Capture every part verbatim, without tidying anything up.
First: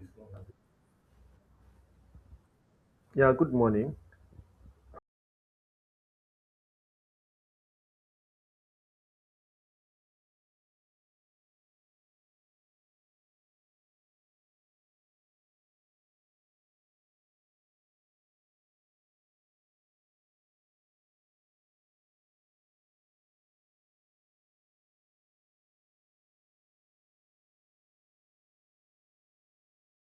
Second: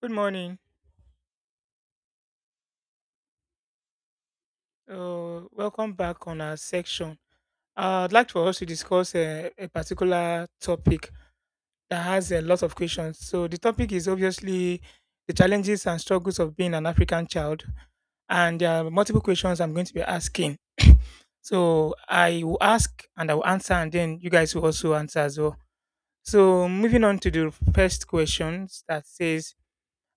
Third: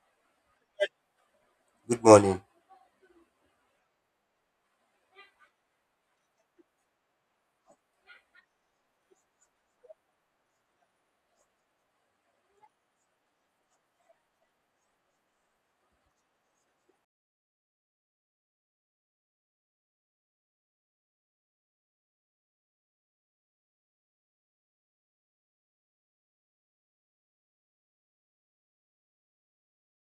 Good morning. Good morning. Yeah, good morning. Uh, welcome back on our section. Uh, I'd like for us to discuss a, a particular topic that has a lot of questions. So, the topic is obviously the challenges and struggles of being an African child. And there are multiple questions I'm going to be asking. So, I will ask and I will answer, and then you guys will also answer as well. So, moving on to the first question that says,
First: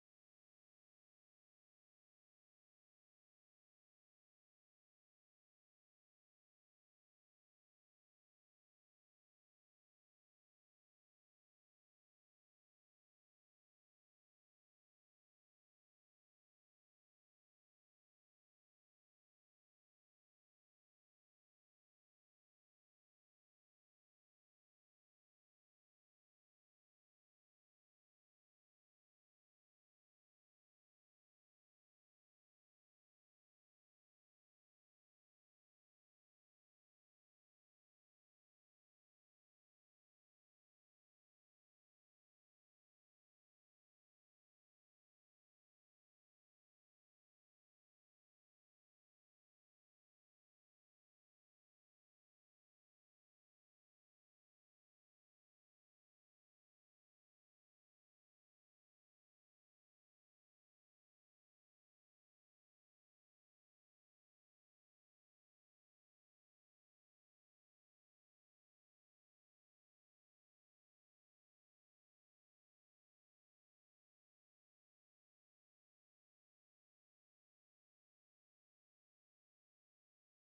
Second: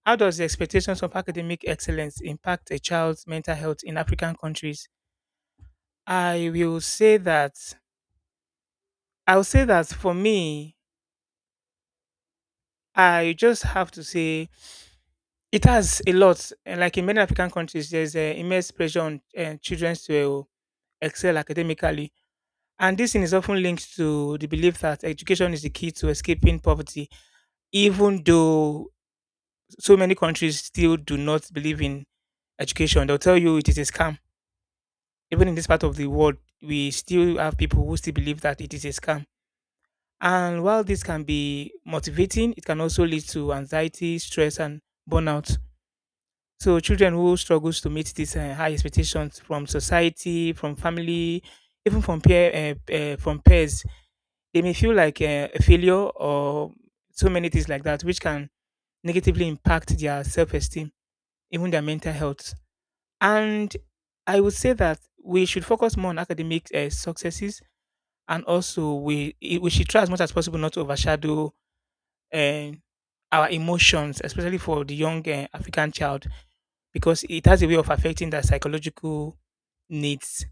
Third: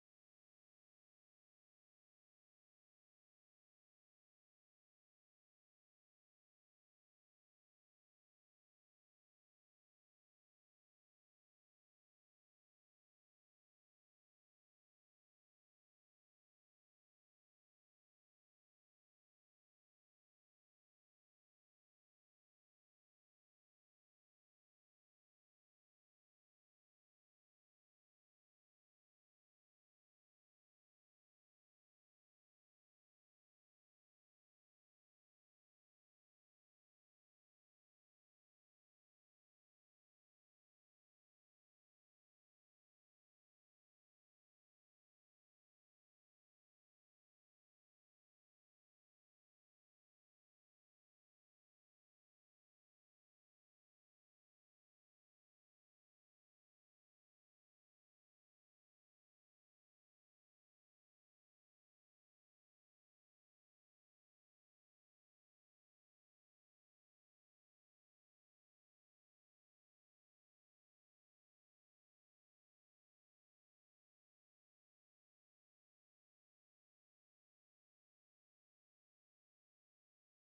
how does the expectations of academic excellence impact a child's mental health in African countries? I will say that I'll say that for me, I just have to say it has a lot. eh, Like in many African countries, there's an immense pressure on uh, children to eh, excel academically. And this thing is often linked to the belief that education is the key to escaping poverty, even though so many countries still do not believe in education. They'll tell you it is a scam. Even in this part of the world, we still have people who still believe that it is a scam. And while this can be motivating, it can also lead to anxiety, stress, and burnout. So children who struggles to meet these uh, high expectations from society, from family, even from peer, uh, uh, from peers, they may feel like uh, a failure or so many things like that, which can negatively impact their self-esteem, even their mental health. And I would say that we should focus more on academic uh, successes, and also we we should try as much as possible not to overshadow uh, our emotions, especially for the young uh, African child, because it has a way of affecting their psychological needs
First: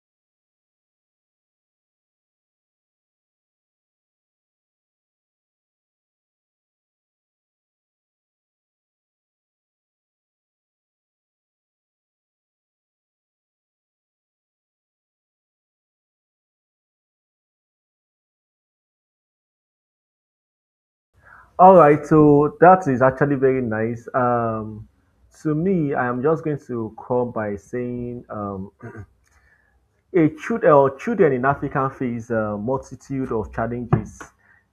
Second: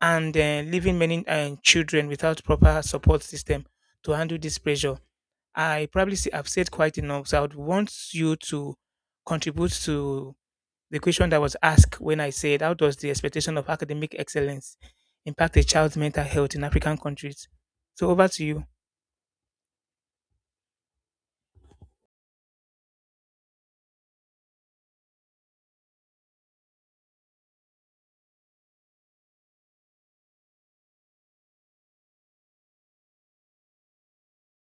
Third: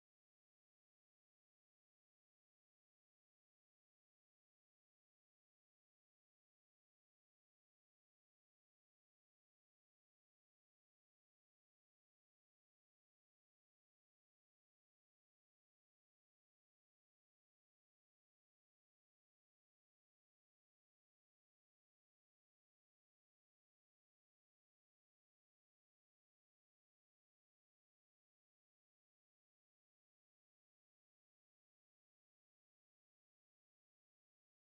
and uh, leaving many uh, children without proper support system to handle this pressure. I probably see, I've said quite enough, so I would want you to contribute to the question that was asked when I said, how does the expectation of academic excellence impact a child's mental health in African countries? So, over to you. All right, so that is actually very nice. Um, to me, I am just going to come by saying um, a child, uh, children in Africa face a multitude of challenges.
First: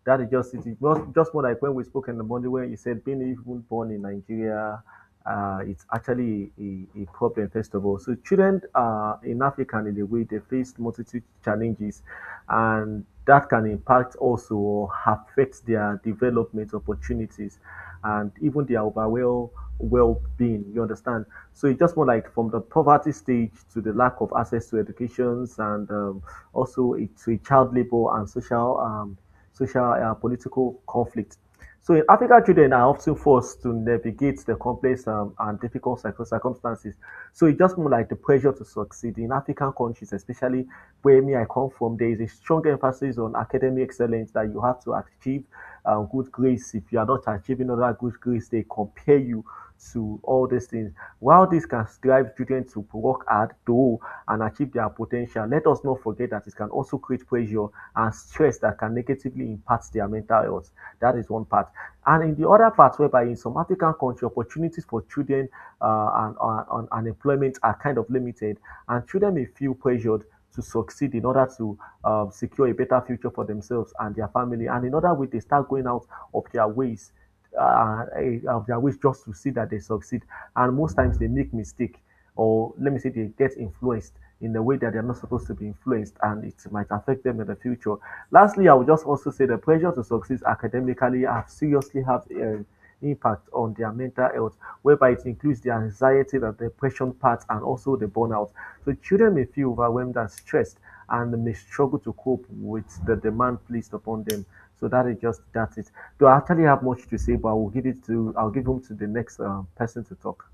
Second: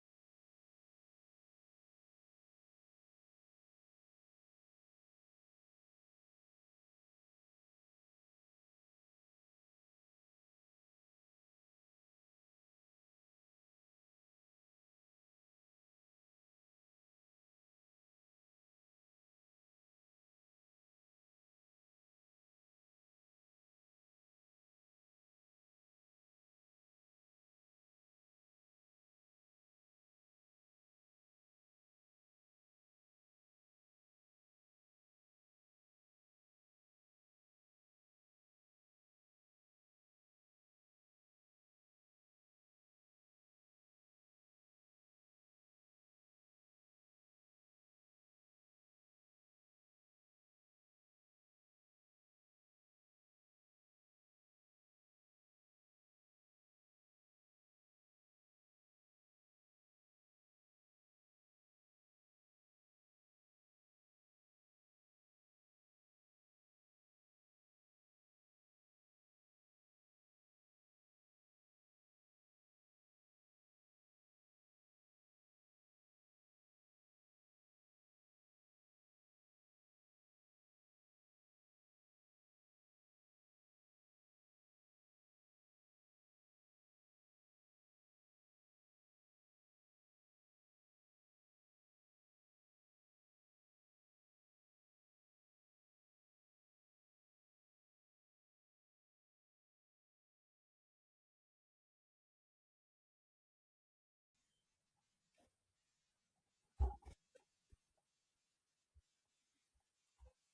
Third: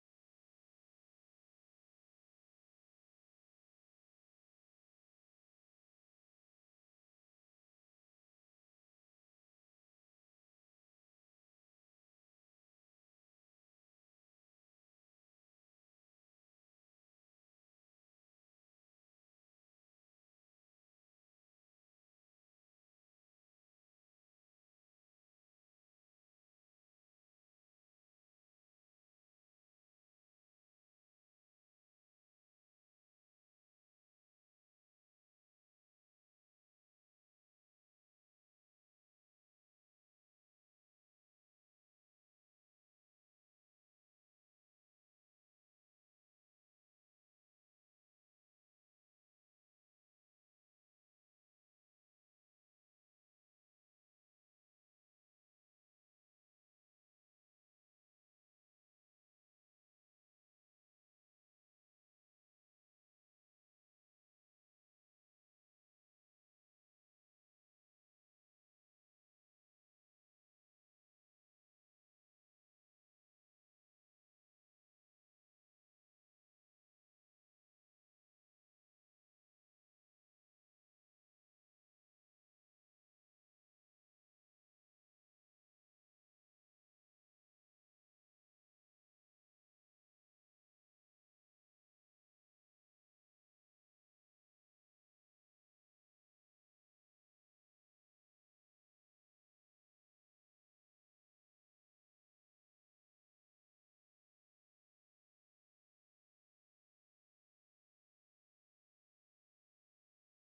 That is just it. Just, just more like when we spoke in the morning, when you said being even born in Nigeria, uh, it's actually a, a problem, first of all. So children uh, in Africa, in a way, they face multitude challenges, and that can impact also or affect their development opportunities and even their overall well-being. You understand? So it's just more like from the poverty stage to the lack of access to educations and um, also it, to a child labor and social, um, social uh, political conflict. So in Africa, children are often forced to navigate the complex um, and difficult circum- circumstances. So it's just more like the pressure to succeed in African countries, especially where me I come from. There is a strong emphasis on academic excellence that you have to achieve um, good grades. If you are not achieving other good grades, they compare you to all these things. While this can drive students to work hard, do, and achieve their potential, let us not forget that it can also create pressure and stress that can negatively impact their mental health. That is one part. And in the other part, whereby in some African countries, opportunities for children uh, and, uh, and, and employment are kind of limited, and children may feel pressured to succeed in order to um, secure a better future for themselves and their family. And in other way, they start going out of their ways, uh, eh, of their ways just to see that they succeed. And most times they make mistake, or let me say they get influenced in a way that they're not supposed to be influenced, and it might affect them in the future. Lastly, I would just also say the pressure to succeed academically have seriously have. Uh, impact on their mental health, whereby it includes the anxiety, the depression part, and also the burnout. So children may feel overwhelmed and stressed and may struggle to cope with the demand placed upon them. So that is just that's it. Do I actually have much to say, but I will give it to I'll give them to the next um, person to talk.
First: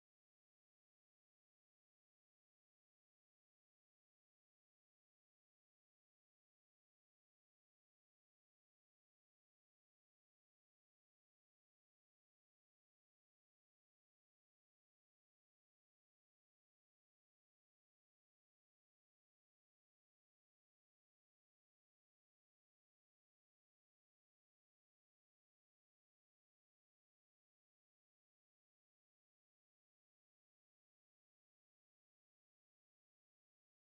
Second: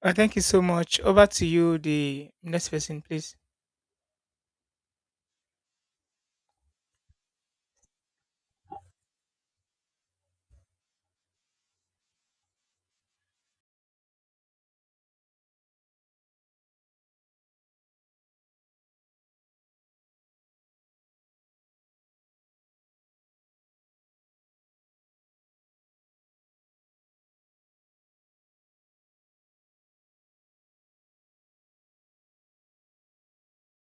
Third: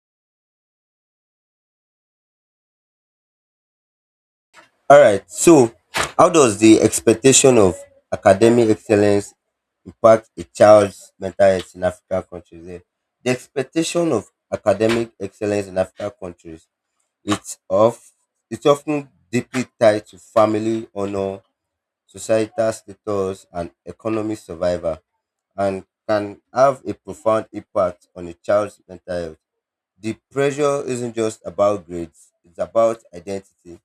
Uh, thank you so much. Over to you, the next person, please. All right. So, how does the expectation of academic excellence impact a child's mental health in African countries? Eh, The expectation of academic excellence in African countries it's of it's often deeply tied to family honor, societal status, and economic survival, and can have a profound impact on a child's mental health. The pressure isn't just about grades; it's about identity,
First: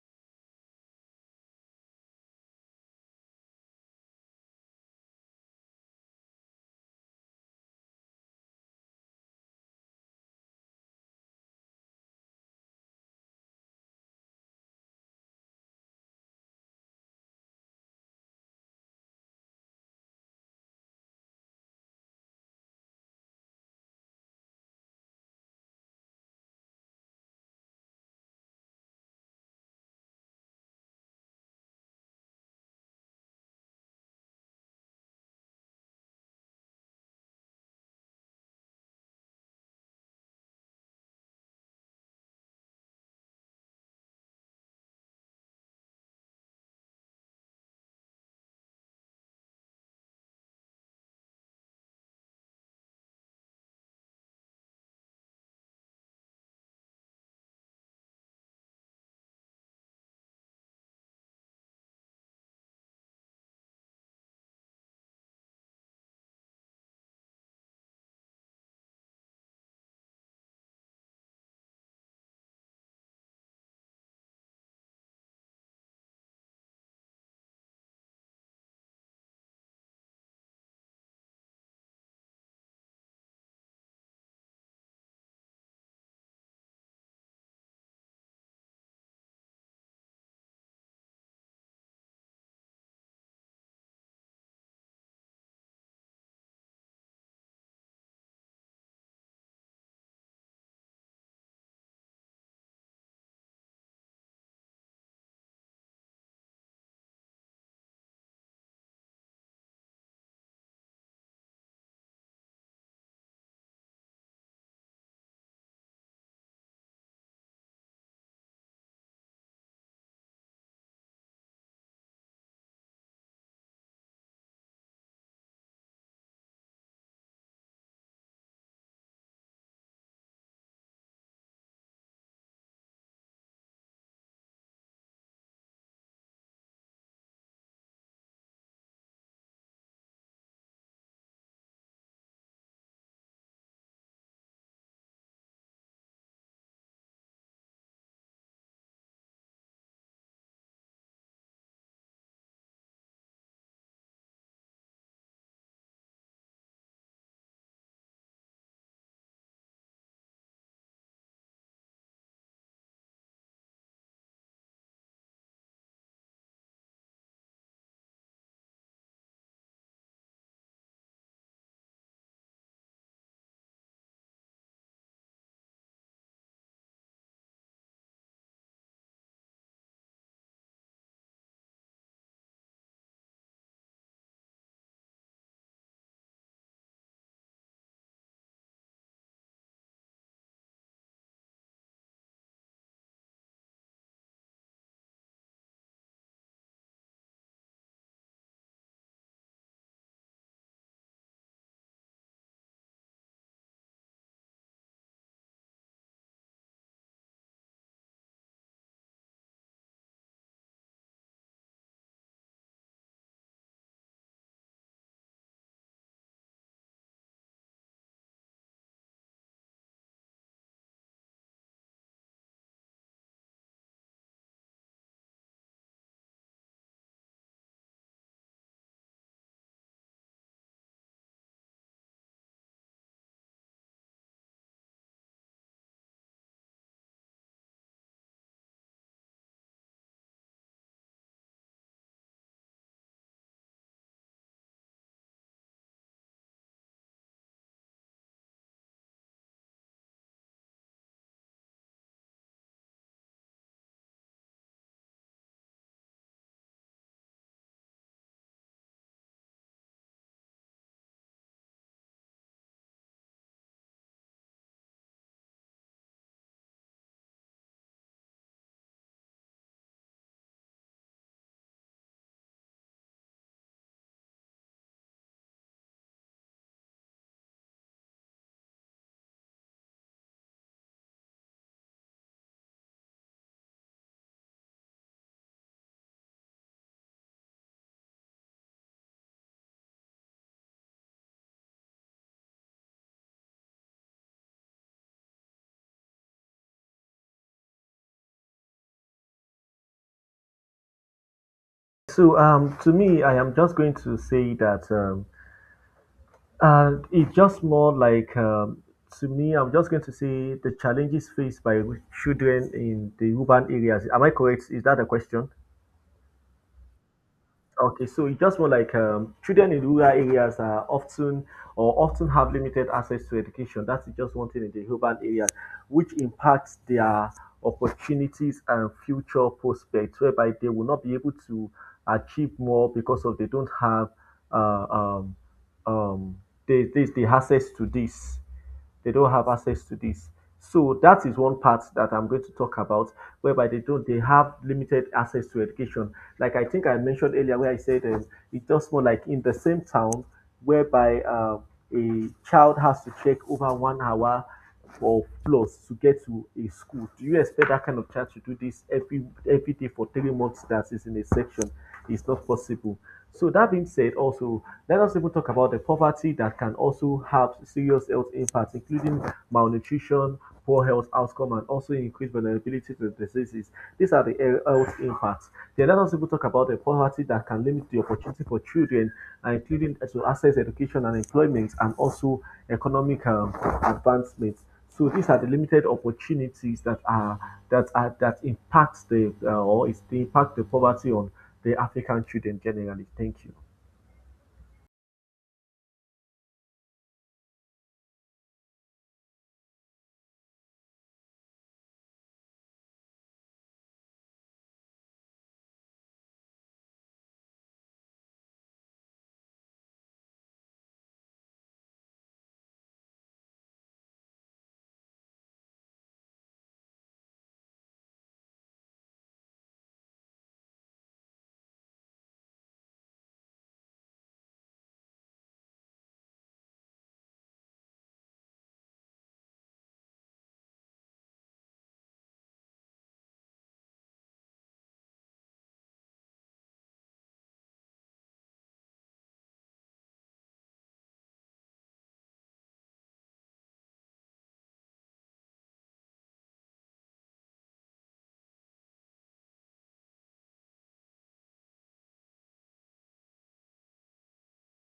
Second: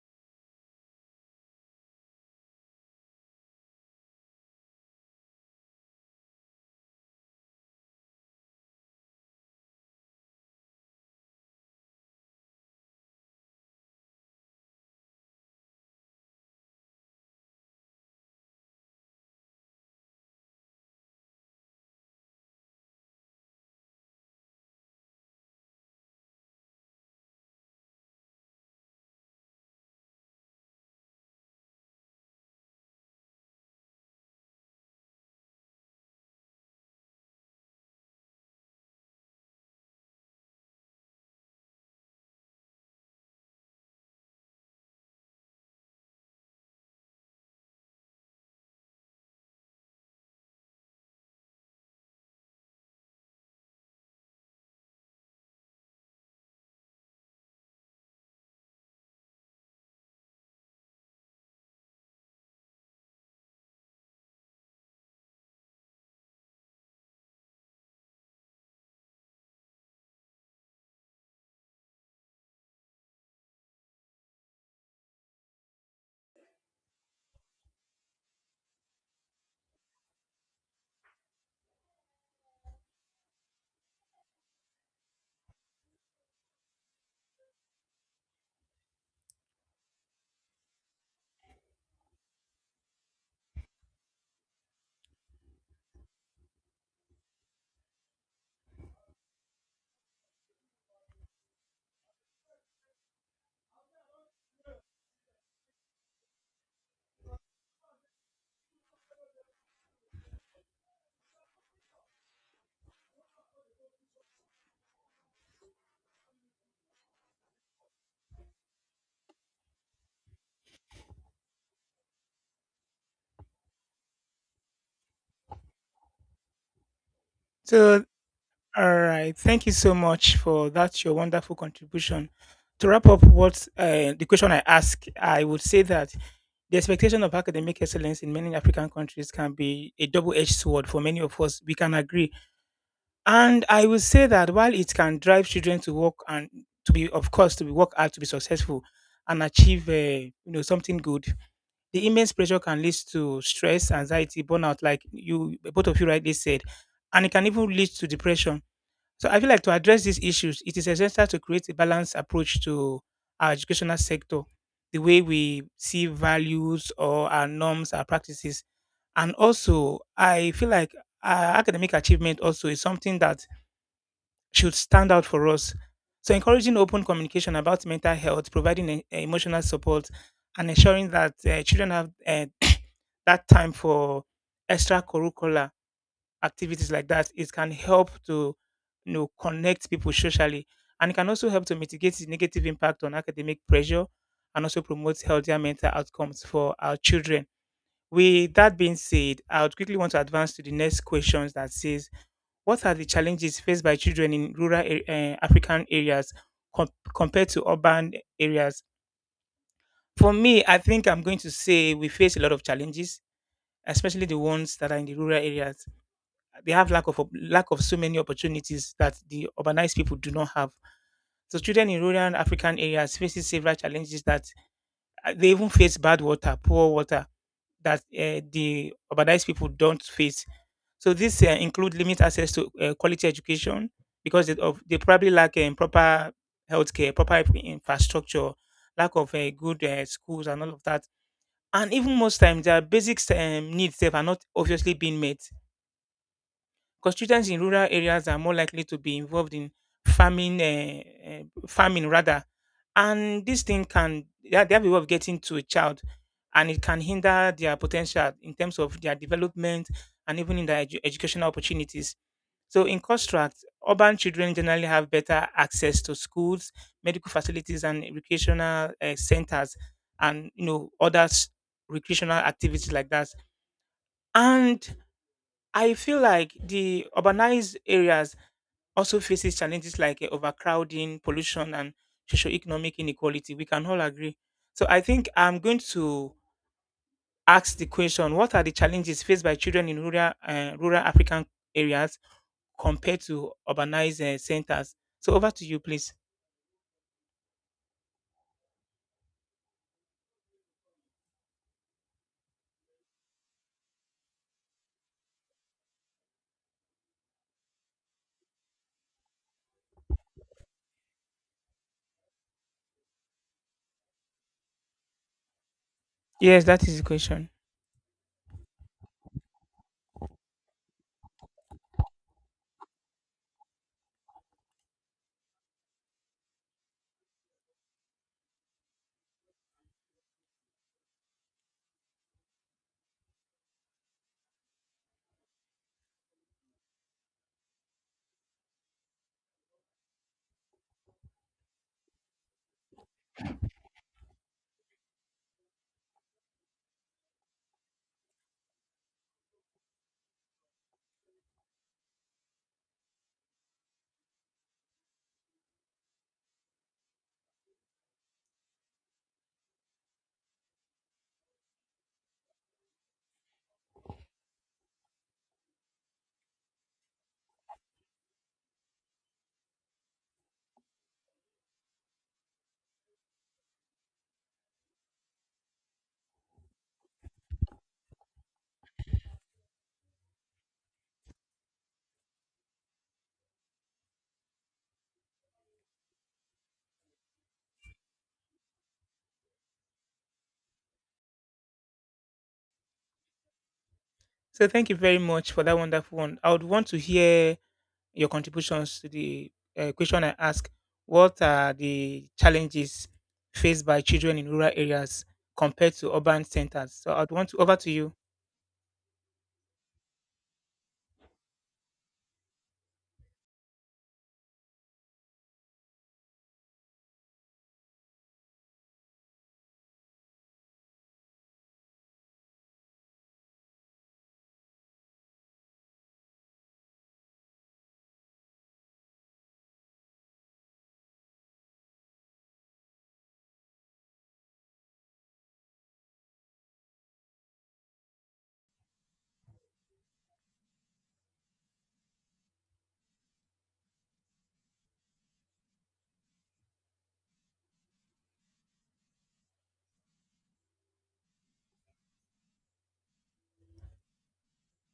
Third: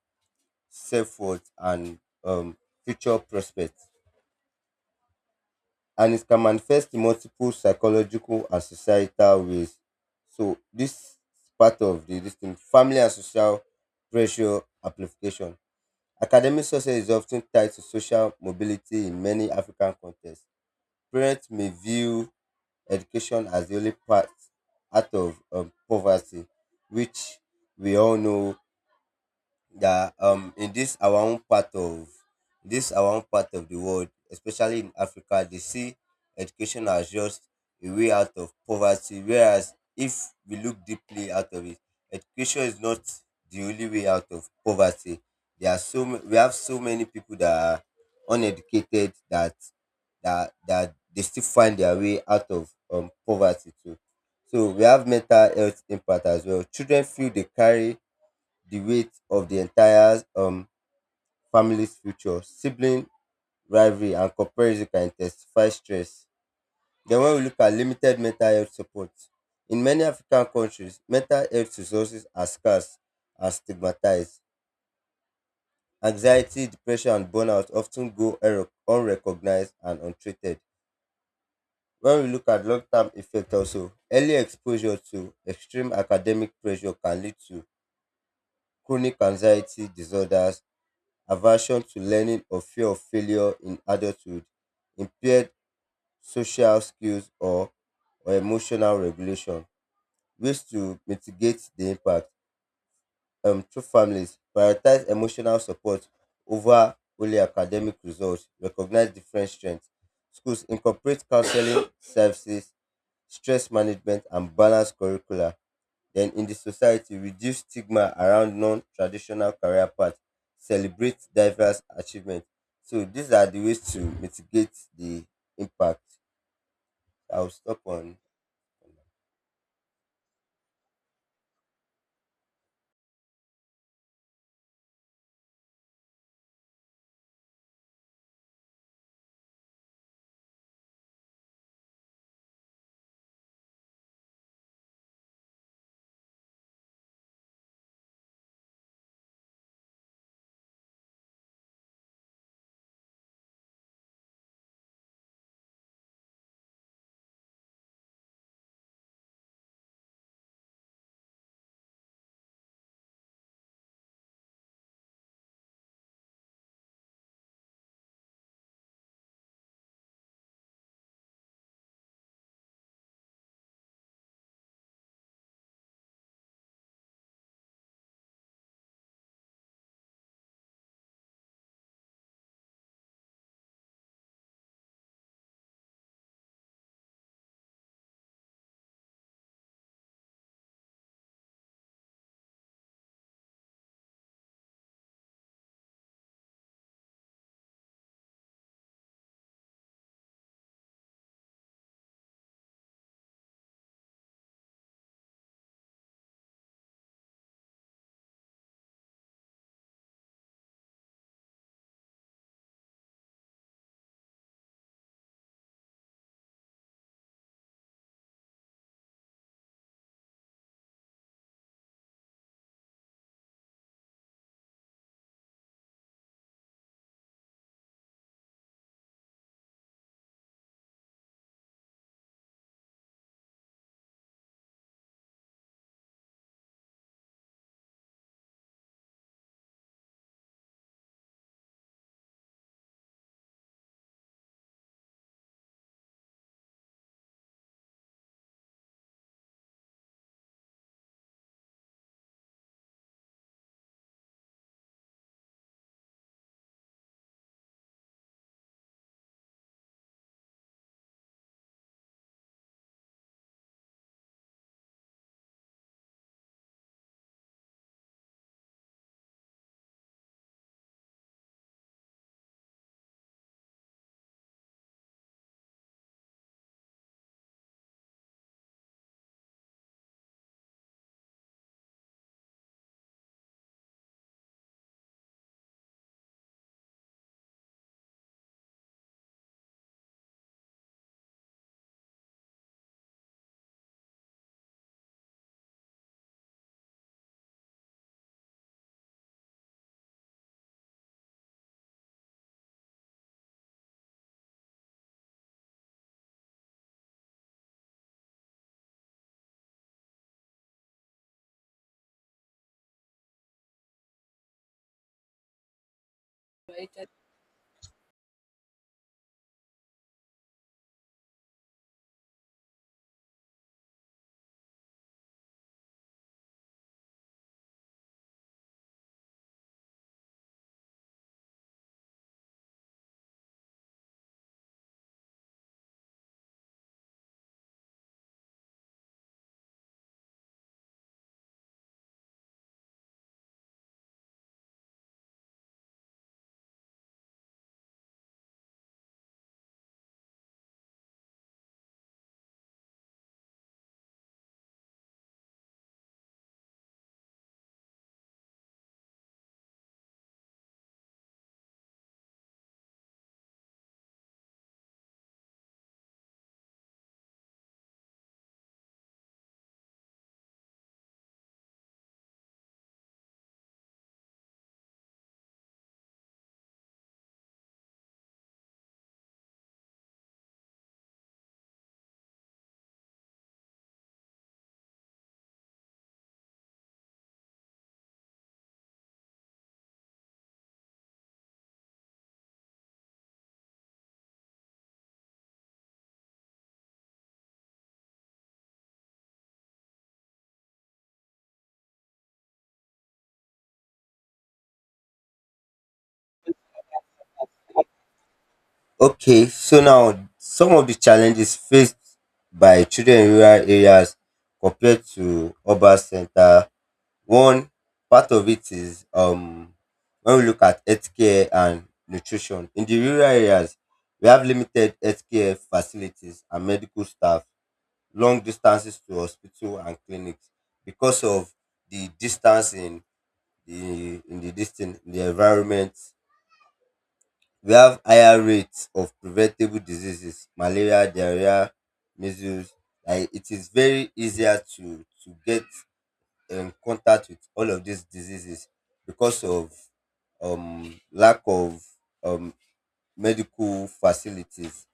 self-worth, and um, future prospects. And it can manifest in multiple psychological and societal ways. So this part of the this thing, family and social pressure amplification. Academic success is often tied to social mobility in many African contexts. Parents may view education as the only path out of um, poverty, which we all know that um in this our own part of this our own part of the world, especially in Africa, they see education as just a way out of poverty. Whereas if we look deeply out of it, education is not the only way out of poverty. There are so ma- we have so many people that are uneducated that that that they still find their way out of um poverty too. So we have mental health impact as well. Children feel they carry the weight of the entire um, family's future. Sibling rivalry and comparison can intensify stress. Then, when we look at limited mental health support, in many African countries, mental health resources are scarce and stigmatized. Anxiety, depression, and burnout often go unrec- unrecognized and untreated. When we look at long term effect also, early exposure to extreme academic pressure can lead to chronic anxiety disorders, aversion to learning or fear of failure in adulthood, impaired social skills or, or emotional regulation. Ways to mitigate the impact. Um, through families, prioritize emotional support over only academic results, recognize different strengths. Schools incorporate counseling services, stress management, and balanced curricula. Then in the society, reduce stigma around non-traditional career paths, celebrate diverse achievements. So these are the ways to mitigate the impact. I'll stop So, on. all right. Thank you so much for that, your wonderful contribution. To wrap up what uh, the question I ask, I would say that the expectation of academic excellence in many African countries can be a double edged sword for many of us. We can agree. And I would say that while it can drive children to work and to be, of course, to be work hard, to be successful and achieve, uh, you know, something good, the immense pressure can lead to stress, anxiety, burnout, like you, both of you rightly said, and it can even lead to depression. So I feel like to address these issues, it is essential to create a balanced approach to our educational sector, the way we see values or our norms, our practices. And also, I feel like uh, academic achievement also is something that should stand out for us. So encouraging open communication about mental health, providing e- emotional support, and ensuring that uh, children have uh, that time for extracurricular activities like that, it can help to you know connect people socially, and it can also help to mitigate the negative impact on academic pressure and also promote healthier mental outcomes for our children. With that being said, I would quickly want to advance to the next questions that says, what are the challenges faced by children in rural uh, African areas com- compared to urban areas? For me, I think I'm going to say we face a lot of challenges, especially the ones that are in the rural areas. They have lack of op- lack of so many opportunities that the urbanized people do not have. So children in rural and African areas faces several challenges that uh, they even face bad water, poor water that uh, the urbanized people don't face. So this uh, include limit access to uh, quality education because they, of, they probably lack um, proper healthcare, proper infrastructure, lack of uh, good uh, schools and all of that. And even most times, their basic um, needs sef are not obviously being met because children in rural areas are more likely to be involved in farming, uh, uh, farming rather, and this thing can they have they have a way of getting to a child, and it can hinder their potential in terms of their development and even in their edu- educational opportunities. So, in construct, urban children generally have better access to schools, medical facilities, and recreational uh, centers, and you know other s- recreational activities like that. And I feel like the urbanized areas also faces challenges like eh, overcrowding, pollution, and socioeconomic inequality. We can all agree. So I think I'm going to ask the question: what are the challenges faced by children in rural uh, rural African areas compared to urbanized uh, centers? So over to you, please. So um, to me, I am just going to say that um, And it's just more like, um, to me, I'm just going to say the challenges faced by children in the urban areas. Am I correct? Is that a question? Yes, that is the question. Okay, so it's just more like um, children in rural areas are often or often have limited access to education. That's just one thing in the urban areas, which impacts their opportunities and future prospects, whereby they will not be able to achieve more because of they don't have uh, um, um, they, they, the access to this they don't have access to this. So that is one part that I'm going to talk about, whereby they don't they have limited access to education. Like I think I mentioned earlier, where I said um, it's just more like in the same town, whereby uh, a child has to trek over one hour or plus to get to a school. Do you expect that kind of child to do this every every day for three months? That is in a section. It's not possible. So that being said, also let us even talk about the poverty that can also have serious health impacts, including malnutrition, poor health outcome, and also increased vulnerability to diseases. These are the health impacts. Then let us even talk about the poverty that can limit the opportunity for children including to access education and employment and also economic um, advancement. So these are the limited opportunities that are that are that impact the uh, or is the impact the poverty on the African children generally. Thank you. So thank you very much for that wonderful one. I would want to hear your contributions to the uh, question I asked. What are the challenges faced by children in rural areas compared to urban centers? So I'd want to over to you. Okay, so now some of the challenges faced by children in rural areas compared to urban center. One part of it is um when we look at healthcare and nutrition in the rural areas, we have limited healthcare facilities and medical staff, long distances to hospital and clinics because of the distance in the in the distance in the environment. We have higher rates of preventable diseases, malaria, diarrhea, measles. Like, it is very easier to to get in contact with all of these diseases because of um lack of um medical facilities.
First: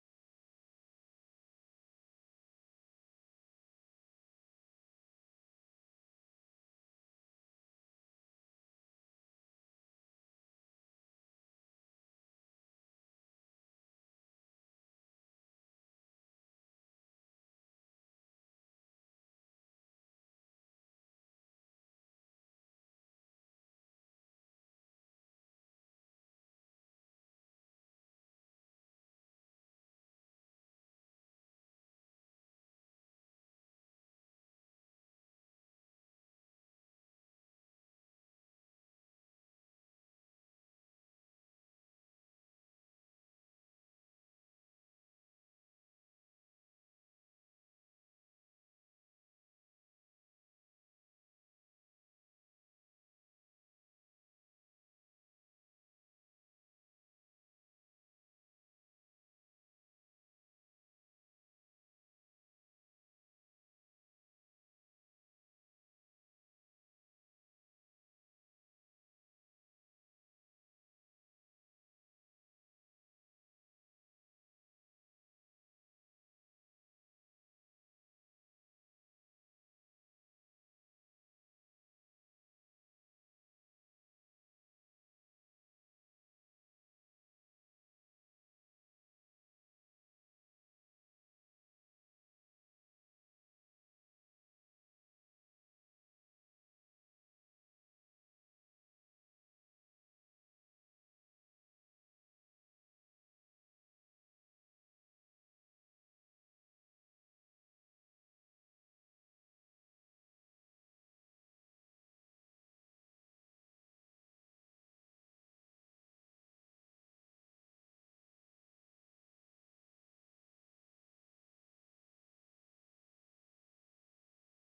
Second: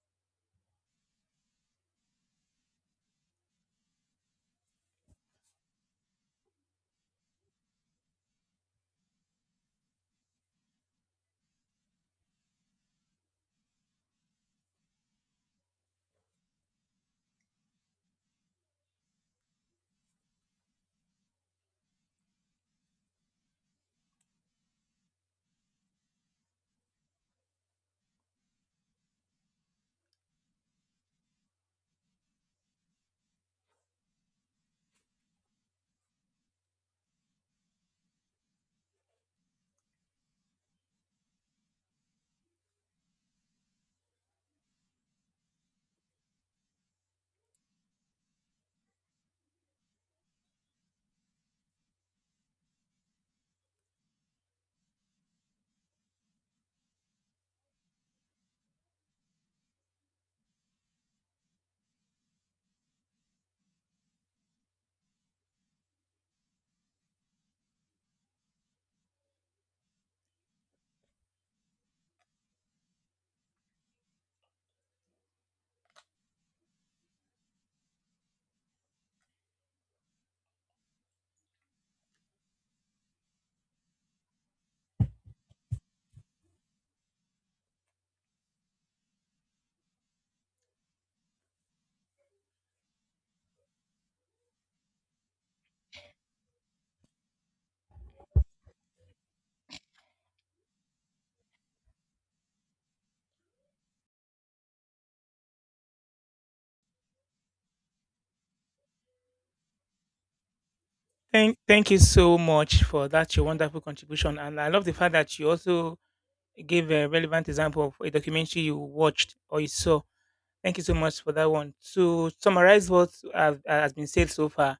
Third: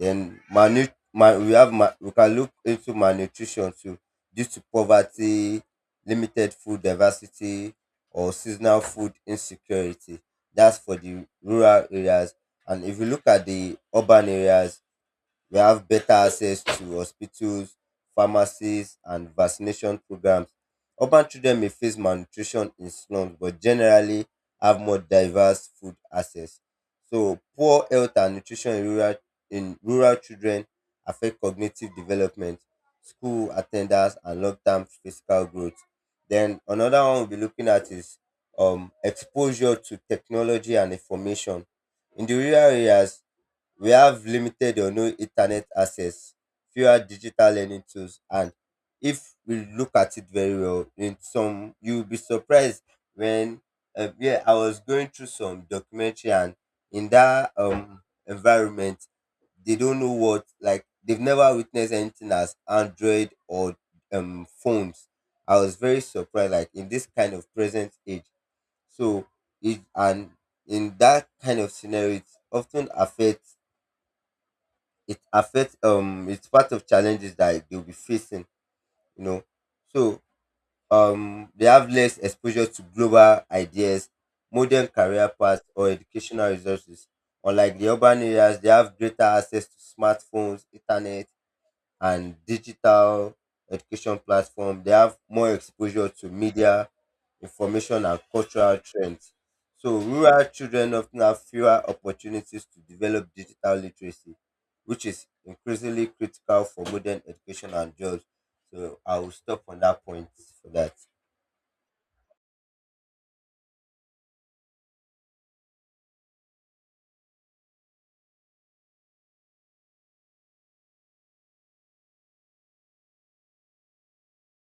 Then malnu mal we have mal We can look into malnutrition too, due to poverty, limited food diversity, or seasonal food insecurity. That's for the rural areas. And if you look at the urban areas, we have better access to hospitals, pharmacies, and vaccination programs. Urban children may face malnutrition in slums, but generally have more diverse food access. So, poor health and nutrition in rural, in rural children affect cognitive development, school attendance, and long term physical growth. Then, another one we'll be looking at is um, exposure to technology and information. In the rural areas, we have limited or no internet access, fewer digital learning tools, and if we look at it very well, in some you'll be surprised when uh, yeah, I was going through some documentary, and in that um environment, they don't know what, like, they've never witnessed anything as Android or um phones. I was very surprised, like in this kind of present age. So it and in that kind of scenario, it often affects it affects, um it's part of challenges that they'll be facing, you know. So um they have less exposure to global ideas, modern career paths, or educational resources, unlike the urban areas. They have greater access to smartphones, internet, and digital education platform. They have more exposure to media, information, and cultural trends. So, rural children often have fewer opportunities to develop digital literacy, which is increasingly critical for modern education and jobs. So, I will stop on that point for that. Thank, thank you so much for that, your wonderful contribution. And I love the fact that you also gave a relevant example of a documentary you watched or you saw. Thank you so much for that one. To summarize what have- has been said so far,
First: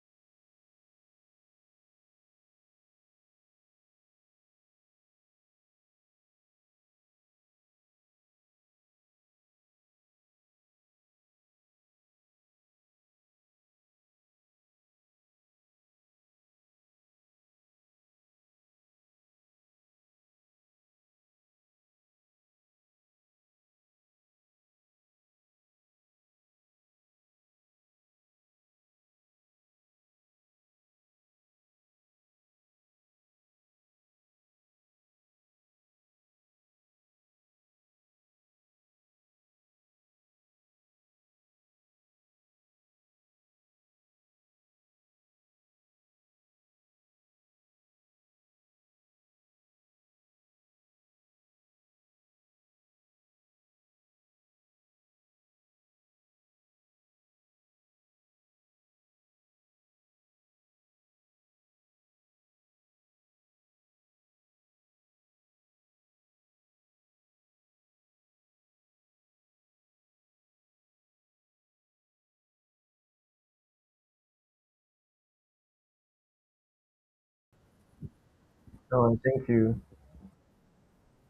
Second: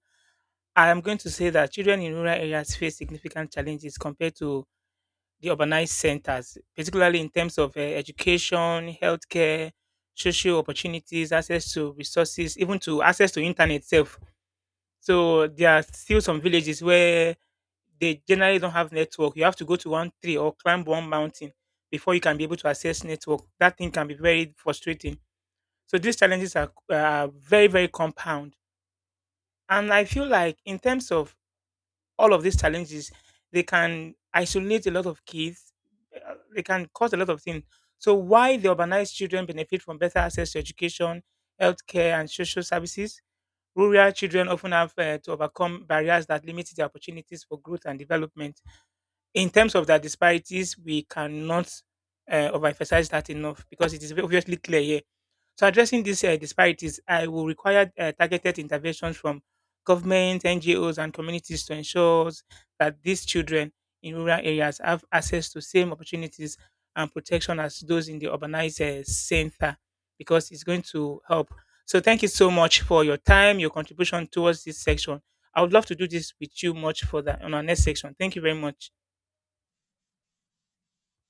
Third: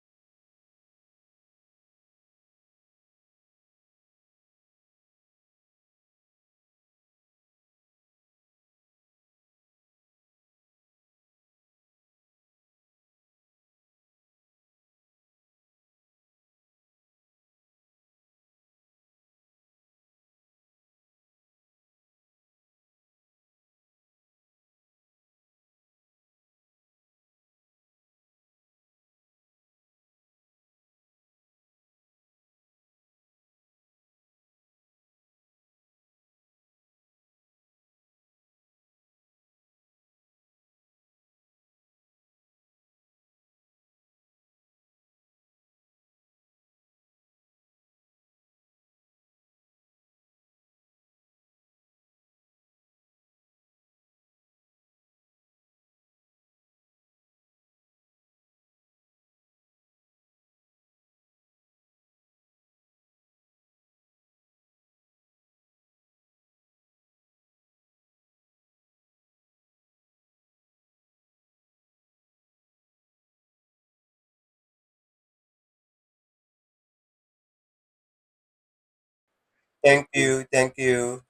I am going to say that children in rural areas face significant challenges compared to the urbanized centers, particularly in terms of uh, education, healthcare, social opportunities, access to resources, even to access to internet itself. So there are still some villages where they generally don't have network. You have to go to one tree or climb one mountain before you can be able to access network. That thing can be very frustrating. So these challenges are, are very, very compound. And I feel like in terms of all of these challenges they can isolate a lot of kids. Uh, they can cause a lot of things. So why the urbanized children benefit from better access to education, healthcare and social services, rural children often have uh, to overcome barriers that limit their opportunities for growth and development. In terms of their disparities we cannot uh, overemphasize that enough because it is obviously clear here. So addressing these uh, disparities, I will require uh, targeted interventions from government, N G Os, and communities to ensure that these children in rural areas have access to same opportunities and protection as those in the urbanized uh, center, because it's going to help. So thank you so much for your time, your contribution towards this section. I would love to do this with you much further on our next section. Thank you very much. Oh, thank you. Thank you. Thank you.